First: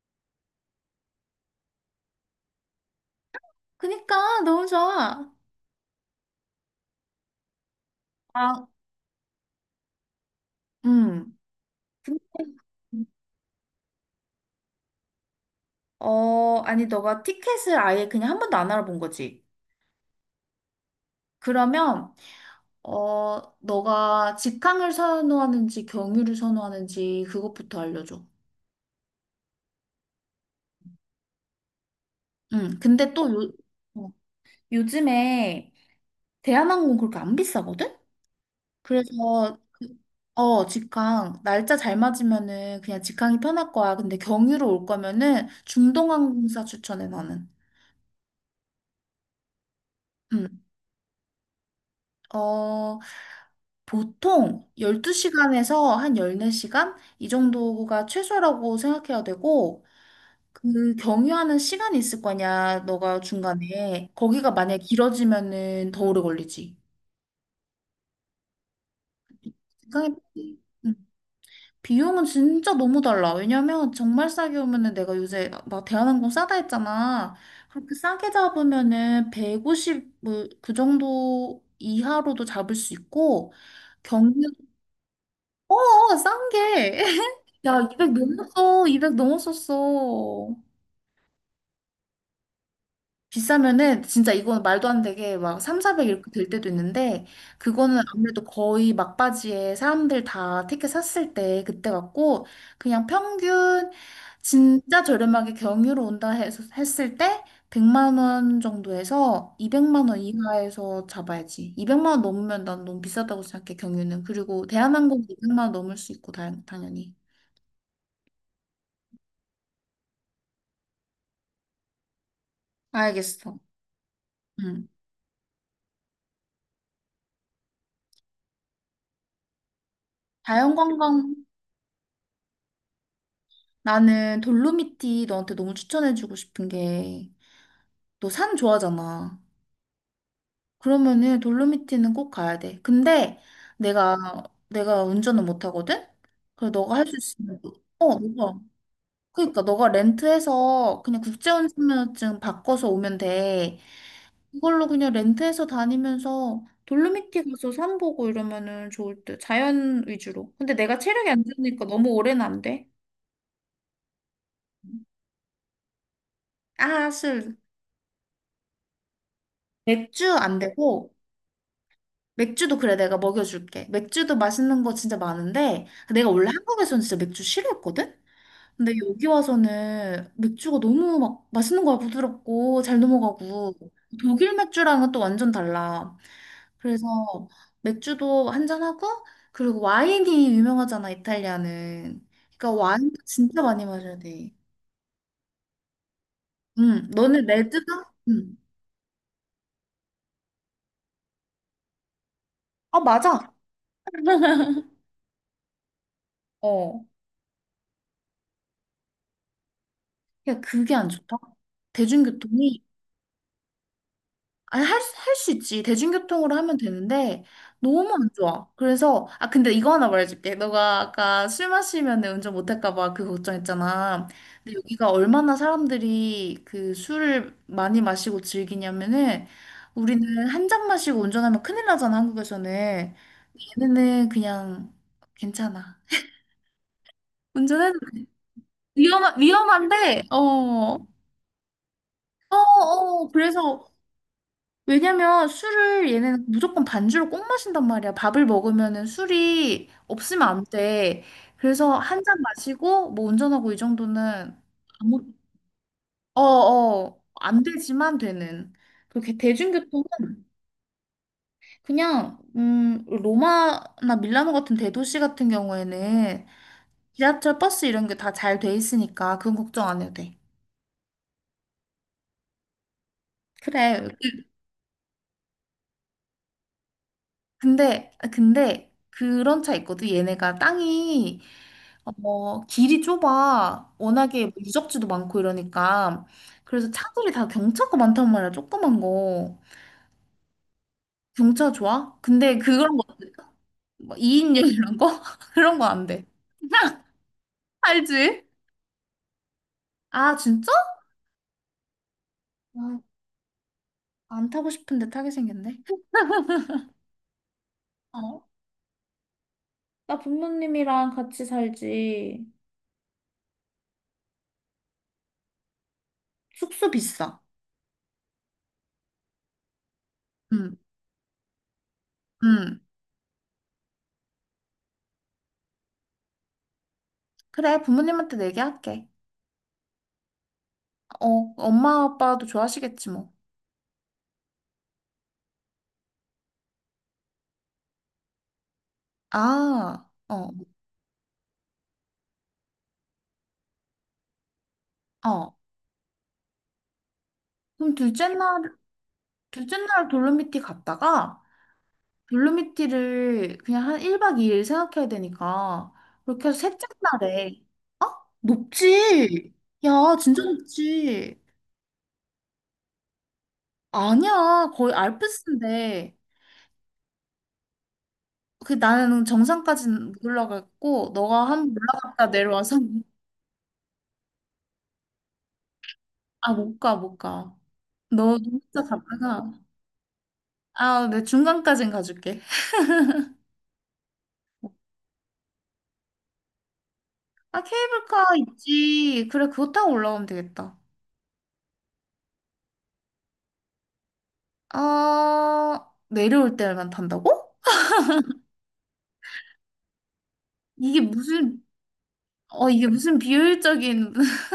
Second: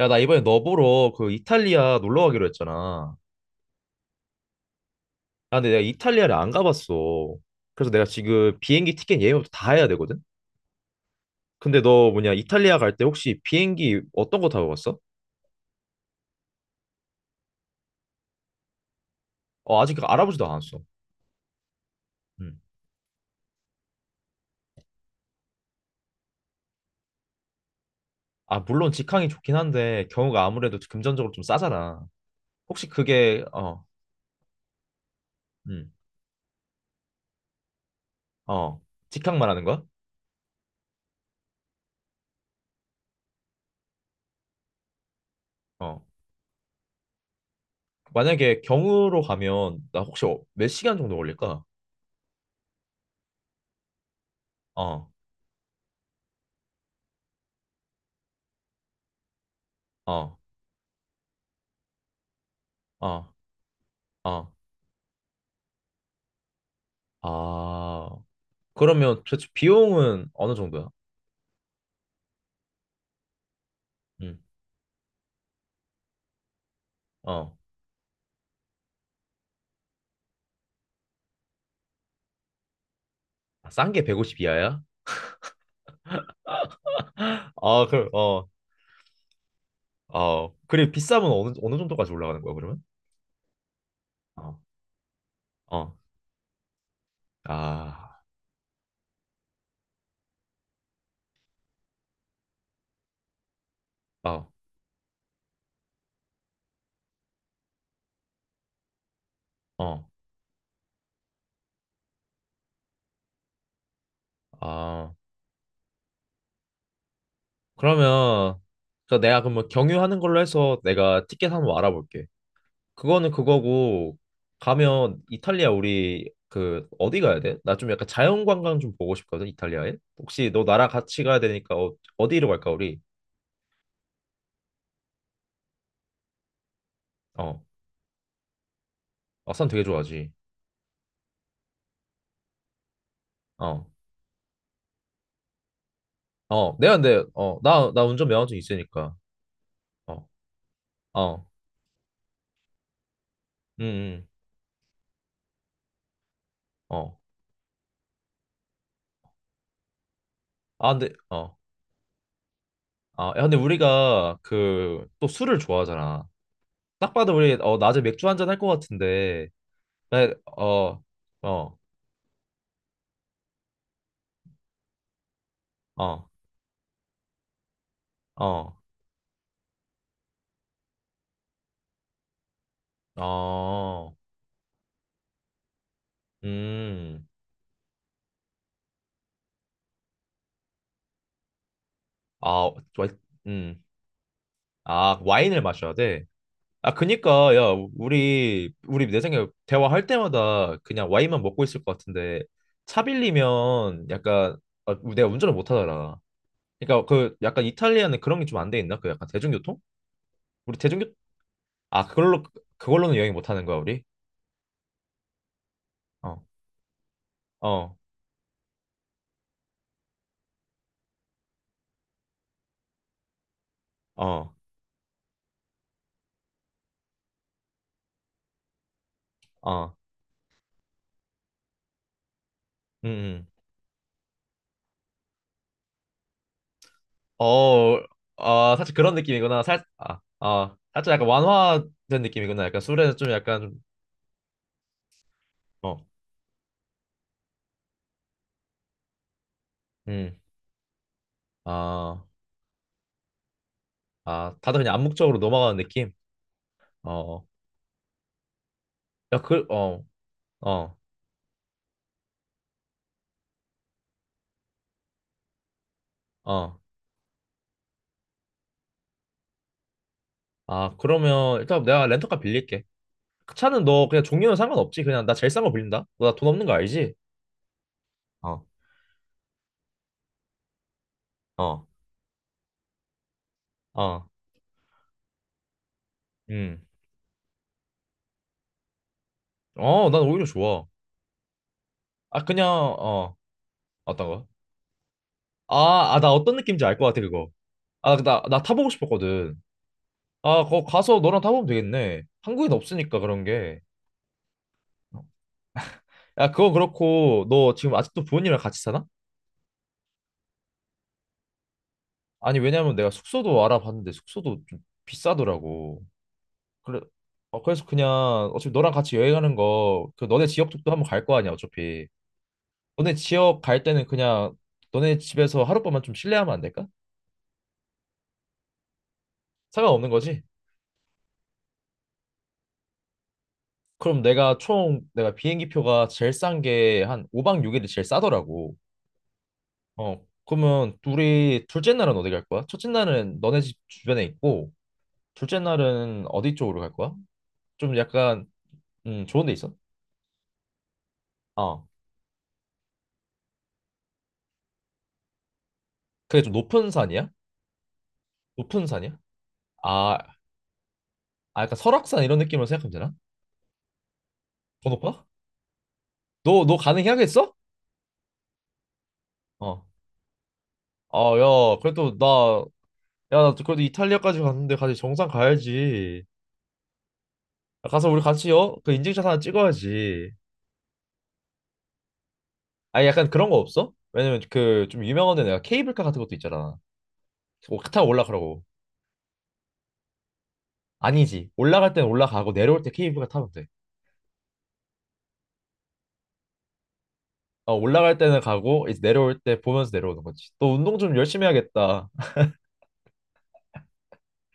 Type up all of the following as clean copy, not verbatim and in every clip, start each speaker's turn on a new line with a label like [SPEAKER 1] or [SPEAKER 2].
[SPEAKER 1] 야, 나 이번에 너 보러 그 이탈리아 놀러 가기로 했잖아.
[SPEAKER 2] 그니까 너무 좋아.
[SPEAKER 1] 아, 근데 내가 이탈리아를 안 가봤어. 그래서 내가 지금
[SPEAKER 2] 아,
[SPEAKER 1] 비행기 티켓 예매부터 다 해야 되거든?
[SPEAKER 2] 음.
[SPEAKER 1] 근데 너 뭐냐, 이탈리아 갈 때 혹시 비행기 어떤 거 타고 갔어?
[SPEAKER 2] 어, 아니, 너가 티켓을 아예 그냥 한 번도 안 알아본 거지.
[SPEAKER 1] 어, 아직 알아보지도 않았어.
[SPEAKER 2] 그러면,
[SPEAKER 1] 음.
[SPEAKER 2] 너가 직항을 선호하는지 경유를 선호하는지 그것부터 알려줘.
[SPEAKER 1] 아, 물론 직항이 좋긴 한데, 경우가 아무래도 금전적으로 좀 싸잖아. 혹시
[SPEAKER 2] 근데
[SPEAKER 1] 그게, 어,
[SPEAKER 2] 어, 요즘에
[SPEAKER 1] 음,
[SPEAKER 2] 대한항공 그렇게 안 비싸거든?
[SPEAKER 1] 어, 직항
[SPEAKER 2] 그래서.
[SPEAKER 1] 말하는 거야?
[SPEAKER 2] 어, 직항. 날짜 잘 맞으면은 그냥 직항이 편할 거야. 근데 경유로 올 거면은
[SPEAKER 1] 어.
[SPEAKER 2] 중동항공사 추천해, 나는.
[SPEAKER 1] 만약에 경유로 가면, 나 혹시
[SPEAKER 2] 음,
[SPEAKER 1] 몇 시간 정도 걸릴까?
[SPEAKER 2] 어, 보통
[SPEAKER 1] 어,
[SPEAKER 2] 12시간에서 한 14시간? 이 정도가 최소라고 생각해야 되고,
[SPEAKER 1] 어,
[SPEAKER 2] 그 경유하는 시간이 있을 거냐, 너가
[SPEAKER 1] 어,
[SPEAKER 2] 중간에.
[SPEAKER 1] 어.
[SPEAKER 2] 거기가 만약에 길어지면은 더 오래 걸리지.
[SPEAKER 1] 아, 그러면 도대체 비용은 어느
[SPEAKER 2] 생각해보지.
[SPEAKER 1] 정도야?
[SPEAKER 2] 응. 비용은 진짜 너무 달라. 왜냐면 정말
[SPEAKER 1] 음.
[SPEAKER 2] 싸게 오면은 내가 요새 막 대한항공 싸다 했잖아.
[SPEAKER 1] 어.
[SPEAKER 2] 그렇게 싸게 잡으면은 150, 뭐, 그 정도 이하로도 잡을 수 있고,
[SPEAKER 1] 아, 싼게
[SPEAKER 2] 경유
[SPEAKER 1] 150 이하야?
[SPEAKER 2] 싼 게. 야,
[SPEAKER 1] 아, 그럼
[SPEAKER 2] 200
[SPEAKER 1] 어.
[SPEAKER 2] 넘었어. 200
[SPEAKER 1] 어.
[SPEAKER 2] 넘었었어.
[SPEAKER 1] 그리고 비싸면 어느 정도까지 올라가는 거야, 그러면?
[SPEAKER 2] 비싸면은 진짜
[SPEAKER 1] 어.
[SPEAKER 2] 이건 말도 안 되게 막 3,
[SPEAKER 1] 어.
[SPEAKER 2] 400 이렇게 될 때도 있는데, 그거는
[SPEAKER 1] 아.
[SPEAKER 2] 아무래도 거의 막바지에 사람들 다 티켓 샀을 때 그때 같고, 그냥 평균
[SPEAKER 1] 어.
[SPEAKER 2] 진짜 저렴하게 경유로 온다 해서 했을 때 100만 원 정도에서
[SPEAKER 1] 어.
[SPEAKER 2] 200만 원 이하에서 잡아야지. 200만 원 넘으면 난 너무 비싸다고 생각해, 경유는. 그리고
[SPEAKER 1] 아.
[SPEAKER 2] 대한항공 200만 원 넘을 수 있고 당연히.
[SPEAKER 1] 그러면 그 내가 그러면 경유하는 걸로 해서 내가 티켓 한번 알아볼게. 그거는
[SPEAKER 2] 알겠어.
[SPEAKER 1] 그거고
[SPEAKER 2] 음.
[SPEAKER 1] 가면 이탈리아 우리 그 어디 가야 돼? 나 좀 약간 자연 관광 좀 보고 싶거든, 이탈리아에. 혹시 너 나랑
[SPEAKER 2] 자연관광.
[SPEAKER 1] 같이 가야 되니까 어, 어디로 갈까 우리?
[SPEAKER 2] 나는 돌로미티 너한테 너무 추천해주고 싶은 게,
[SPEAKER 1] 어.
[SPEAKER 2] 너 산 좋아하잖아.
[SPEAKER 1] 아산 되게 좋아하지.
[SPEAKER 2] 그러면은 돌로미티는 꼭 가야 돼. 근데
[SPEAKER 1] 어,
[SPEAKER 2] 내가 내가 운전은 못 하거든. 그래,
[SPEAKER 1] 어, 내가
[SPEAKER 2] 너가 할 수
[SPEAKER 1] 근데, 어,
[SPEAKER 2] 있으면,
[SPEAKER 1] 나
[SPEAKER 2] 어
[SPEAKER 1] 운전 면허증
[SPEAKER 2] 너가
[SPEAKER 1] 있으니까,
[SPEAKER 2] 그러니까 너가
[SPEAKER 1] 어,
[SPEAKER 2] 렌트해서 그냥
[SPEAKER 1] 어,
[SPEAKER 2] 국제운전면허증 바꿔서 오면 돼.
[SPEAKER 1] 응, 응,
[SPEAKER 2] 그걸로 그냥 렌트해서 다니면서
[SPEAKER 1] 어,
[SPEAKER 2] 돌로미티 가서 산 보고 이러면은 좋을 듯. 자연 위주로. 근데
[SPEAKER 1] 아,
[SPEAKER 2] 내가
[SPEAKER 1] 근데,
[SPEAKER 2] 체력이 안
[SPEAKER 1] 어,
[SPEAKER 2] 좋으니까 너무 오래는 안 돼.
[SPEAKER 1] 아, 야, 근데 우리가 그, 또 술을 좋아하잖아.
[SPEAKER 2] 아.
[SPEAKER 1] 딱 봐도 우리,
[SPEAKER 2] 슬.
[SPEAKER 1] 어, 낮에 맥주 한잔 할 것 같은데, 나,
[SPEAKER 2] 맥주 안
[SPEAKER 1] 어,
[SPEAKER 2] 되고.
[SPEAKER 1] 어,
[SPEAKER 2] 맥주도, 그래, 내가 먹여줄게. 맥주도 맛있는 거 진짜 많은데,
[SPEAKER 1] 어,
[SPEAKER 2] 내가 원래 한국에서는 진짜 맥주 싫어했거든?
[SPEAKER 1] 어,
[SPEAKER 2] 근데 여기 와서는 맥주가 너무 막 맛있는 거야. 부드럽고 잘 넘어가고,
[SPEAKER 1] 어,
[SPEAKER 2] 독일 맥주랑은 또 완전 달라. 그래서
[SPEAKER 1] 음,
[SPEAKER 2] 맥주도 한 잔하고, 그리고 와인이 유명하잖아, 이탈리아는. 그러니까
[SPEAKER 1] 아, 와,
[SPEAKER 2] 와인 진짜
[SPEAKER 1] 음,
[SPEAKER 2] 많이 마셔야 돼.
[SPEAKER 1] 아, 와인을 마셔야 돼. 아,
[SPEAKER 2] 응, 너는
[SPEAKER 1] 그니까, 야,
[SPEAKER 2] 레드가? 응.
[SPEAKER 1] 우리 내 생각에 대화할 때마다 그냥 와인만 먹고 있을 것 같은데,
[SPEAKER 2] 아,
[SPEAKER 1] 차
[SPEAKER 2] 맞아.
[SPEAKER 1] 빌리면 약간, 아, 내가 운전을 못 하잖아.
[SPEAKER 2] 어.
[SPEAKER 1] 그니까 그 약간 이탈리아는 그런 게 좀 안 돼 있나? 그 약간 대중교통?
[SPEAKER 2] 야,
[SPEAKER 1] 우리
[SPEAKER 2] 그게
[SPEAKER 1] 대중교,
[SPEAKER 2] 안 좋다.
[SPEAKER 1] 아, 그걸로,
[SPEAKER 2] 대중교통이,
[SPEAKER 1] 그걸로는 여행 못 하는 거야, 우리?
[SPEAKER 2] 아니, 할 수 있지.
[SPEAKER 1] 어,
[SPEAKER 2] 대중교통으로 하면 되는데,
[SPEAKER 1] 어,
[SPEAKER 2] 너무 안 좋아. 그래서, 아, 근데 이거 하나 말해줄게. 너가 아까 술 마시면 운전 못할까봐 그 걱정했잖아.
[SPEAKER 1] 어,
[SPEAKER 2] 근데 여기가 얼마나 사람들이 그 술을 많이 마시고 즐기냐면은,
[SPEAKER 1] 어,
[SPEAKER 2] 우리는 한 잔 마시고 운전하면 큰일 나잖아,
[SPEAKER 1] 음,
[SPEAKER 2] 한국에서는.
[SPEAKER 1] 음.
[SPEAKER 2] 얘네는 그냥 괜찮아.
[SPEAKER 1] 어,
[SPEAKER 2] 운전해도
[SPEAKER 1] 아, 사실 그런
[SPEAKER 2] 위험,
[SPEAKER 1] 느낌이구나. 아,
[SPEAKER 2] 위험한데, 어.
[SPEAKER 1] 아,
[SPEAKER 2] 어.
[SPEAKER 1] 살짝 약간 완화된 느낌이구나. 약간 술에는
[SPEAKER 2] 어,
[SPEAKER 1] 좀 약간,
[SPEAKER 2] 그래서, 왜냐면
[SPEAKER 1] 좀, 어,
[SPEAKER 2] 술을 얘네는 무조건 반주로 꼭 마신단 말이야. 밥을 먹으면은 술이
[SPEAKER 1] 음,
[SPEAKER 2] 없으면 안 돼. 그래서 한
[SPEAKER 1] 아,
[SPEAKER 2] 잔 마시고 뭐 운전하고 이
[SPEAKER 1] 아,
[SPEAKER 2] 정도는,
[SPEAKER 1] 다들 그냥
[SPEAKER 2] 아무
[SPEAKER 1] 암묵적으로 넘어가는 느낌? 어.
[SPEAKER 2] 어어
[SPEAKER 1] 어.
[SPEAKER 2] 안 되지만 되는. 그렇게
[SPEAKER 1] 야, 그, 어,
[SPEAKER 2] 대중교통은
[SPEAKER 1] 어,
[SPEAKER 2] 그냥 로마나 밀라노 같은 대도시 같은 경우에는
[SPEAKER 1] 어.
[SPEAKER 2] 지하철, 버스 이런 게 다 잘 돼 있으니까 그건 걱정 안 해도 돼.
[SPEAKER 1] 아, 그러면 일단 내가 렌터카 빌릴게. 그 차는 너
[SPEAKER 2] 그래.
[SPEAKER 1] 그냥 종류는 상관없지. 그냥 나 제일 싼 거 빌린다. 너 나 돈 없는 거 알지?
[SPEAKER 2] 근데,
[SPEAKER 1] 어,
[SPEAKER 2] 근데 그런 차 있거든. 얘네가
[SPEAKER 1] 어,
[SPEAKER 2] 길이 좁아.
[SPEAKER 1] 어,
[SPEAKER 2] 워낙에 뭐 유적지도 많고 이러니까.
[SPEAKER 1] 음.
[SPEAKER 2] 그래서 차들이 다 경차가 많단 말이야. 조그만 거.
[SPEAKER 1] 어, 난 오히려 좋아.
[SPEAKER 2] 경차 좋아?
[SPEAKER 1] 아,
[SPEAKER 2] 근데
[SPEAKER 1] 그냥,
[SPEAKER 2] 그런 거,
[SPEAKER 1] 어,
[SPEAKER 2] 뭐
[SPEAKER 1] 어떤 거?
[SPEAKER 2] 2인용 이런 거? 그런 거 안
[SPEAKER 1] 아, 아,
[SPEAKER 2] 돼.
[SPEAKER 1] 나 어떤 느낌인지 알 것 같아, 그거. 아, 나,
[SPEAKER 2] 알지?
[SPEAKER 1] 나 타보고 싶었거든.
[SPEAKER 2] 아,
[SPEAKER 1] 아,
[SPEAKER 2] 진짜?
[SPEAKER 1] 거 가서 너랑 타보면 되겠네. 한국엔
[SPEAKER 2] 아,
[SPEAKER 1] 없으니까 그런 게.
[SPEAKER 2] 안 타고 싶은데 타게 생겼네.
[SPEAKER 1] 야, 그건 그렇고, 너 지금 아직도
[SPEAKER 2] 어?
[SPEAKER 1] 부모님이랑 같이 사나?
[SPEAKER 2] 나 부모님이랑 같이 살지.
[SPEAKER 1] 아니, 왜냐면 내가 숙소도 알아봤는데 숙소도 좀 비싸더라고.
[SPEAKER 2] 숙소
[SPEAKER 1] 그래,
[SPEAKER 2] 비싸.
[SPEAKER 1] 어, 그래서 그냥 어차피 너랑 같이 여행하는 거, 그 너네 지역
[SPEAKER 2] 응,
[SPEAKER 1] 쪽도 한번 갈 거 아니야, 어차피.
[SPEAKER 2] 응.
[SPEAKER 1] 너네 지역 갈 때는 그냥 너네 집에서 하룻밤만 좀 실내하면 안 될까?
[SPEAKER 2] 그래, 부모님한테 얘기할게.
[SPEAKER 1] 상관없는 거지?
[SPEAKER 2] 어, 엄마 아빠도 좋아하시겠지 뭐.
[SPEAKER 1] 그럼 내가 비행기 표가 제일 싼 게 한 5박 6일이 제일 싸더라고.
[SPEAKER 2] 아,
[SPEAKER 1] 어,
[SPEAKER 2] 어,
[SPEAKER 1] 그러면 둘이 둘째 날은 어디 갈 거야? 첫째 날은 너네 집 주변에 있고,
[SPEAKER 2] 어.
[SPEAKER 1] 둘째 날은 어디 쪽으로 갈 거야?
[SPEAKER 2] 그럼
[SPEAKER 1] 좀
[SPEAKER 2] 둘째
[SPEAKER 1] 약간,
[SPEAKER 2] 날,
[SPEAKER 1] 좋은 데 있어?
[SPEAKER 2] 둘째 날 돌로미티 갔다가,
[SPEAKER 1] 어,
[SPEAKER 2] 돌로미티를 그냥 한 1박 2일 생각해야 되니까
[SPEAKER 1] 그게
[SPEAKER 2] 그렇게
[SPEAKER 1] 좀
[SPEAKER 2] 해서 셋째
[SPEAKER 1] 높은 산이야?
[SPEAKER 2] 날에. 어?
[SPEAKER 1] 높은 산이야?
[SPEAKER 2] 높지? 야,
[SPEAKER 1] 아,
[SPEAKER 2] 진짜 높지?
[SPEAKER 1] 아, 약간 설악산 이런 느낌으로 생각하면 되나?
[SPEAKER 2] 아니야, 거의
[SPEAKER 1] 번호가?
[SPEAKER 2] 알프스인데.
[SPEAKER 1] 너 가능해야겠어?
[SPEAKER 2] 그 나는
[SPEAKER 1] 어.
[SPEAKER 2] 정상까지 못 올라갔고
[SPEAKER 1] 아,
[SPEAKER 2] 너가 한
[SPEAKER 1] 야,
[SPEAKER 2] 번
[SPEAKER 1] 그래도
[SPEAKER 2] 올라갔다
[SPEAKER 1] 나,
[SPEAKER 2] 내려와서
[SPEAKER 1] 야, 나 그래도 이탈리아까지 갔는데 같이 정상 가야지.
[SPEAKER 2] 아, 못 가, 못 가.
[SPEAKER 1] 가서 우리
[SPEAKER 2] 너
[SPEAKER 1] 같이, 어?
[SPEAKER 2] 진짜
[SPEAKER 1] 그 인증샷 하나
[SPEAKER 2] 갔다가,
[SPEAKER 1] 찍어야지.
[SPEAKER 2] 아, 내 중간까진 가줄게.
[SPEAKER 1] 아니, 약간 그런 거 없어? 왜냐면 그 좀 유명한 데 내가 케이블카 같은 것도 있잖아.
[SPEAKER 2] 아,
[SPEAKER 1] 그거 타고
[SPEAKER 2] 케이블카
[SPEAKER 1] 올라가라고.
[SPEAKER 2] 있지. 그래, 그거 타고 올라오면 되겠다.
[SPEAKER 1] 아니지. 올라갈 때는 올라가고 내려올 때 케이블카 타면 돼.
[SPEAKER 2] 아, 내려올 때만 탄다고?
[SPEAKER 1] 어, 올라갈 때는 가고 이제 내려올 때 보면서 내려오는 거지. 또 운동
[SPEAKER 2] 이게
[SPEAKER 1] 좀 열심히
[SPEAKER 2] 무슨,
[SPEAKER 1] 해야겠다.
[SPEAKER 2] 이게 무슨 비효율적인.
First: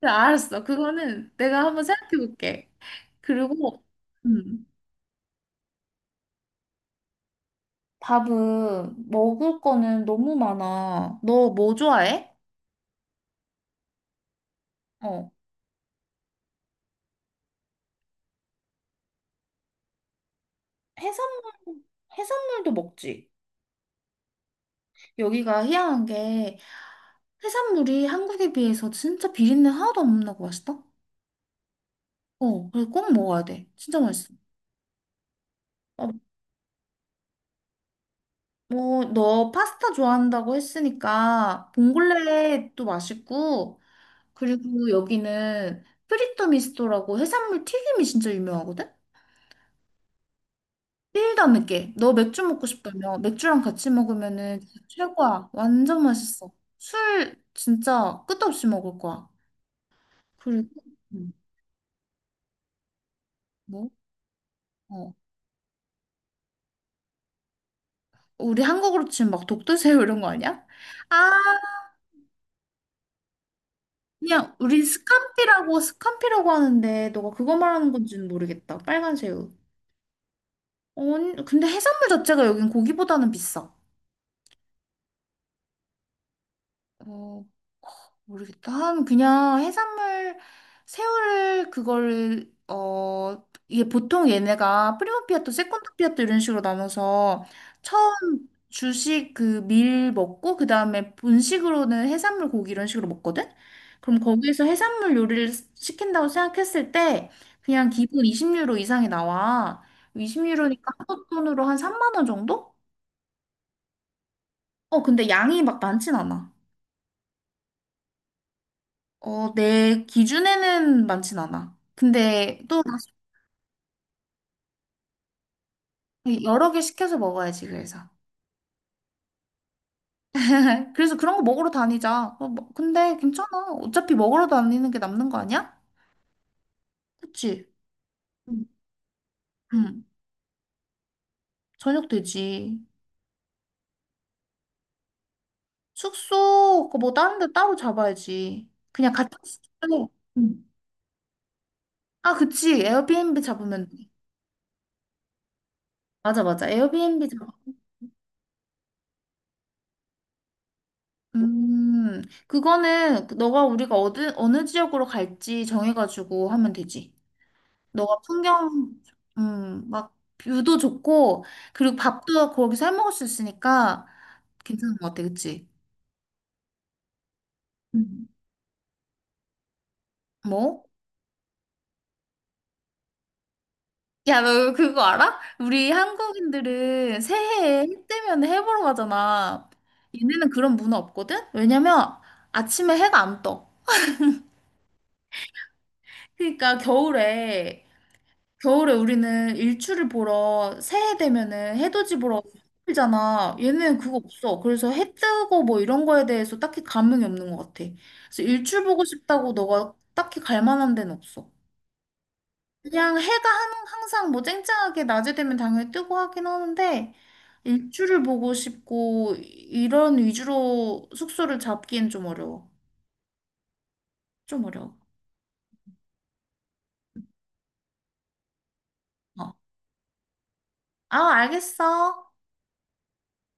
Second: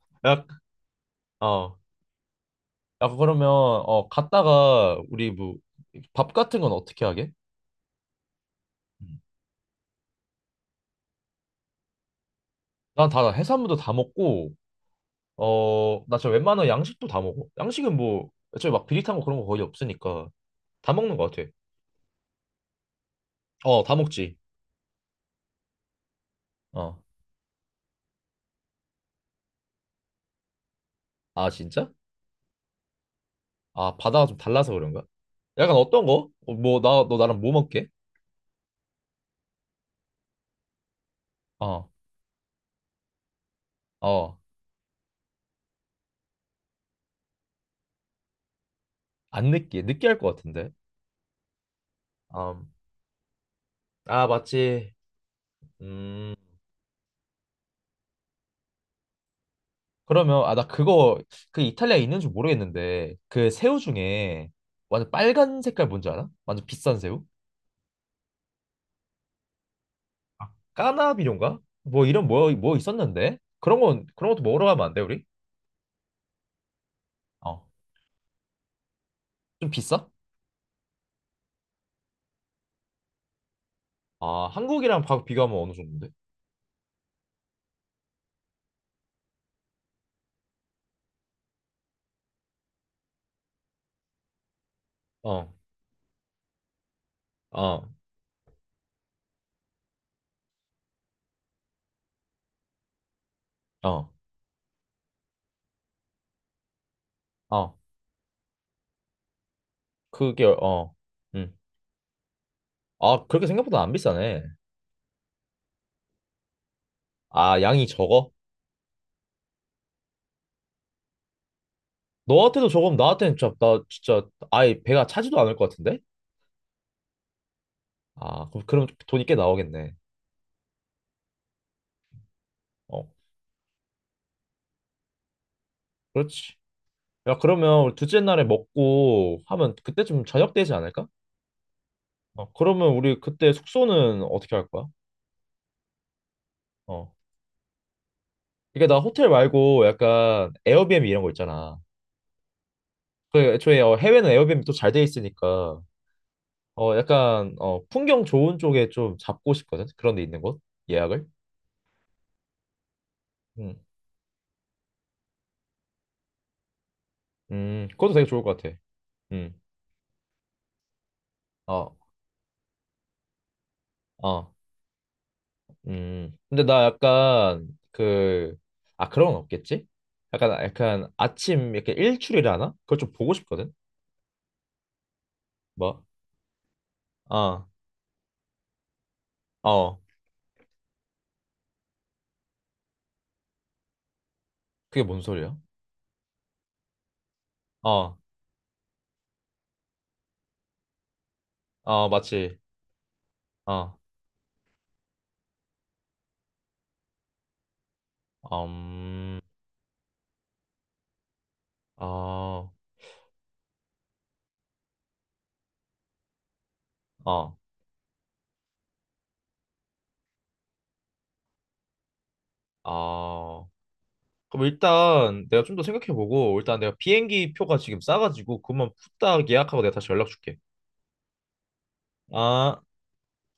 [SPEAKER 2] 그래,
[SPEAKER 1] 야,
[SPEAKER 2] 알았어. 그거는 내가
[SPEAKER 1] 어.
[SPEAKER 2] 한번 생각해 볼게.
[SPEAKER 1] 야, 그러면
[SPEAKER 2] 그리고,
[SPEAKER 1] 어
[SPEAKER 2] 음,
[SPEAKER 1] 갔다가 우리 뭐 밥 같은 건 어떻게 하게?
[SPEAKER 2] 밥은 먹을 거는 너무 많아. 너 뭐 좋아해?
[SPEAKER 1] 난 다 해산물도 다 먹고
[SPEAKER 2] 어,
[SPEAKER 1] 어 나 진짜 웬만한 양식도 다 먹어. 양식은 뭐 애초에 막 비릿한 거 그런 거 거의 없으니까 다 먹는 것 같아.
[SPEAKER 2] 해산물, 해산물도 먹지.
[SPEAKER 1] 어 다 먹지.
[SPEAKER 2] 여기가 희한한 게
[SPEAKER 1] 어.
[SPEAKER 2] 해산물이 한국에 비해서 진짜 비린내 하나도 안 나고 맛있다.
[SPEAKER 1] 아 진짜?
[SPEAKER 2] 어, 그래서 꼭 먹어야 돼.
[SPEAKER 1] 아
[SPEAKER 2] 진짜
[SPEAKER 1] 바다가
[SPEAKER 2] 맛있어.
[SPEAKER 1] 좀 달라서 그런가? 약간 어떤
[SPEAKER 2] 어,
[SPEAKER 1] 거? 어, 뭐 나 너 나랑 뭐 먹게?
[SPEAKER 2] 뭐, 너 파스타 좋아한다고 했으니까
[SPEAKER 1] 어.
[SPEAKER 2] 봉골레도 맛있고,
[SPEAKER 1] 어.
[SPEAKER 2] 그리고 여기는 프리토 미스토라고 해산물 튀김이 진짜 유명하거든?
[SPEAKER 1] 안 느끼해. 느끼할 것 같은데.
[SPEAKER 2] 일도 안 맵게. 너 맥주 먹고
[SPEAKER 1] 음.
[SPEAKER 2] 싶다며. 맥주랑 같이
[SPEAKER 1] 아
[SPEAKER 2] 먹으면은 진짜
[SPEAKER 1] 맞지.
[SPEAKER 2] 최고야. 완전
[SPEAKER 1] 음.
[SPEAKER 2] 맛있어. 술 진짜 끝도 없이 먹을 거야.
[SPEAKER 1] 그러면 아 나
[SPEAKER 2] 그리고.
[SPEAKER 1] 그거
[SPEAKER 2] 음,
[SPEAKER 1] 그 이탈리아에 있는 줄 모르겠는데 그 새우
[SPEAKER 2] 뭐?
[SPEAKER 1] 중에 완전
[SPEAKER 2] 어.
[SPEAKER 1] 빨간 색깔 뭔지 알아? 완전 비싼 새우?
[SPEAKER 2] 우리 한국으로 치면 막 독도새우 이런 거
[SPEAKER 1] 아,
[SPEAKER 2] 아니야? 아,
[SPEAKER 1] 까나비료인가? 뭐 이런 뭐, 뭐 있었는데? 그런 건 그런 것도
[SPEAKER 2] 그냥
[SPEAKER 1] 먹으러
[SPEAKER 2] 우리
[SPEAKER 1] 가면 안 돼, 우리?
[SPEAKER 2] 스캄피라고 하는데, 너가 그거
[SPEAKER 1] 어.
[SPEAKER 2] 말하는 건지는 모르겠다. 빨간 새우.
[SPEAKER 1] 좀 비싸?
[SPEAKER 2] 어, 근데 해산물 자체가 여긴 고기보다는 비싸.
[SPEAKER 1] 아, 한국이랑 비교하면 어느 정도인데?
[SPEAKER 2] 어, 모르겠다. 한 그냥 해산물, 새우를 그걸, 이게 보통 얘네가 프리모
[SPEAKER 1] 어.
[SPEAKER 2] 피아토, 세컨드 피아토 이런 식으로 나눠서
[SPEAKER 1] 어.
[SPEAKER 2] 처음 주식, 그 밀 먹고 그다음에 본식으로는 해산물, 고기 이런 식으로 먹거든.
[SPEAKER 1] 어.
[SPEAKER 2] 그럼 거기에서 해산물 요리를 시킨다고 생각했을 때
[SPEAKER 1] 어.
[SPEAKER 2] 그냥 기본 20유로 이상이 나와.
[SPEAKER 1] 그게
[SPEAKER 2] 20유로니까
[SPEAKER 1] 어.
[SPEAKER 2] 한국
[SPEAKER 1] 음.
[SPEAKER 2] 돈으로 한 3만 원 정도?
[SPEAKER 1] 아, 그렇게 생각보다 안 비싸네.
[SPEAKER 2] 어, 근데 양이 막 많진 않아.
[SPEAKER 1] 아, 양이 적어?
[SPEAKER 2] 어, 내 기준에는 많진 않아. 근데
[SPEAKER 1] 너한테도
[SPEAKER 2] 또
[SPEAKER 1] 적으면
[SPEAKER 2] 다시
[SPEAKER 1] 나한테는 진짜 나 진짜 아예 배가 차지도 않을 것 같은데?
[SPEAKER 2] 여러 개 시켜서 먹어야지, 그래서.
[SPEAKER 1] 아, 그럼 돈이 꽤 나오겠네.
[SPEAKER 2] 그래서 그런 거 먹으러 다니자. 어,
[SPEAKER 1] 어.
[SPEAKER 2] 근데 괜찮아. 어차피 먹으러 다니는 게 남는 거 아니야?
[SPEAKER 1] 그렇지. 야,
[SPEAKER 2] 그치?
[SPEAKER 1] 그러면 우리 둘째 날에
[SPEAKER 2] 응.
[SPEAKER 1] 먹고 하면
[SPEAKER 2] 응.
[SPEAKER 1] 그때쯤 저녁 되지 않을까?
[SPEAKER 2] 저녁
[SPEAKER 1] 어,
[SPEAKER 2] 되지.
[SPEAKER 1] 그러면 우리 그때 숙소는 어떻게 할 거야?
[SPEAKER 2] 숙소, 그뭐
[SPEAKER 1] 어.
[SPEAKER 2] 다른 데 따로 잡아야지.
[SPEAKER 1] 그러니까 나
[SPEAKER 2] 그냥
[SPEAKER 1] 호텔
[SPEAKER 2] 같은
[SPEAKER 1] 말고
[SPEAKER 2] 숙소에.
[SPEAKER 1] 약간
[SPEAKER 2] 응.
[SPEAKER 1] 에어비앤비 이런 거 있잖아.
[SPEAKER 2] 아, 그치.
[SPEAKER 1] 그
[SPEAKER 2] 에어비앤비
[SPEAKER 1] 애초에
[SPEAKER 2] 잡으면
[SPEAKER 1] 어,
[SPEAKER 2] 돼.
[SPEAKER 1] 해외는 에어비앤비 또 잘 돼 있으니까
[SPEAKER 2] 맞아, 맞아.
[SPEAKER 1] 어
[SPEAKER 2] 에어비앤비.
[SPEAKER 1] 약간 어 풍경 좋은 쪽에 좀 잡고 싶거든. 그런 데 있는 곳 예약을.
[SPEAKER 2] 음, 그거는 너가,
[SPEAKER 1] 음,
[SPEAKER 2] 우리가 어느 지역으로 갈지 정해가지고 하면 되지.
[SPEAKER 1] 그것도
[SPEAKER 2] 너가
[SPEAKER 1] 되게 좋을 것 같아.
[SPEAKER 2] 풍경,
[SPEAKER 1] 음,
[SPEAKER 2] 막 뷰도 좋고, 그리고
[SPEAKER 1] 어,
[SPEAKER 2] 밥도 거기서 해 먹을 수 있으니까
[SPEAKER 1] 어,
[SPEAKER 2] 괜찮은 것 같아, 그치?
[SPEAKER 1] 근데 나 약간
[SPEAKER 2] 음.
[SPEAKER 1] 그 아 그런 건 없겠지? 약간
[SPEAKER 2] 뭐?
[SPEAKER 1] 약간 아침 이렇게 일출이라 하나? 그걸 좀 보고 싶거든.
[SPEAKER 2] 야, 너 그거 알아? 우리
[SPEAKER 1] 뭐?
[SPEAKER 2] 한국인들은
[SPEAKER 1] 어,
[SPEAKER 2] 새해에 해 뜨면 해 보러 가잖아.
[SPEAKER 1] 어.
[SPEAKER 2] 얘네는 그런 문화 없거든? 왜냐면 아침에 해가 안 떠.
[SPEAKER 1] 그게 뭔 소리야?
[SPEAKER 2] 그러니까 겨울에
[SPEAKER 1] 어,
[SPEAKER 2] 겨울에 우리는 일출을 보러 새해 되면은
[SPEAKER 1] 어,
[SPEAKER 2] 해돋이 보러
[SPEAKER 1] 맞지.
[SPEAKER 2] 가잖아. 얘는
[SPEAKER 1] 어,
[SPEAKER 2] 그거 없어. 그래서 해 뜨고 뭐 이런 거에 대해서 딱히 감흥이 없는 것 같아. 그래서 일출 보고
[SPEAKER 1] 음,
[SPEAKER 2] 싶다고 너가 딱히 갈 만한 데는 없어.
[SPEAKER 1] 어.
[SPEAKER 2] 그냥 해가 항상 뭐 쨍쨍하게 낮에 되면 당연히 뜨고 하긴 하는데,
[SPEAKER 1] 어.
[SPEAKER 2] 일출을 보고 싶고 이런 위주로 숙소를 잡기엔 좀 어려워.
[SPEAKER 1] 아. 그럼
[SPEAKER 2] 좀 어려워.
[SPEAKER 1] 일단 내가 좀 더 생각해보고 일단 내가 비행기 표가 지금 싸가지고 그것만 후딱
[SPEAKER 2] 어.
[SPEAKER 1] 예약하고 내가 다시 연락 줄게.
[SPEAKER 2] 아, 알겠어.
[SPEAKER 1] 아.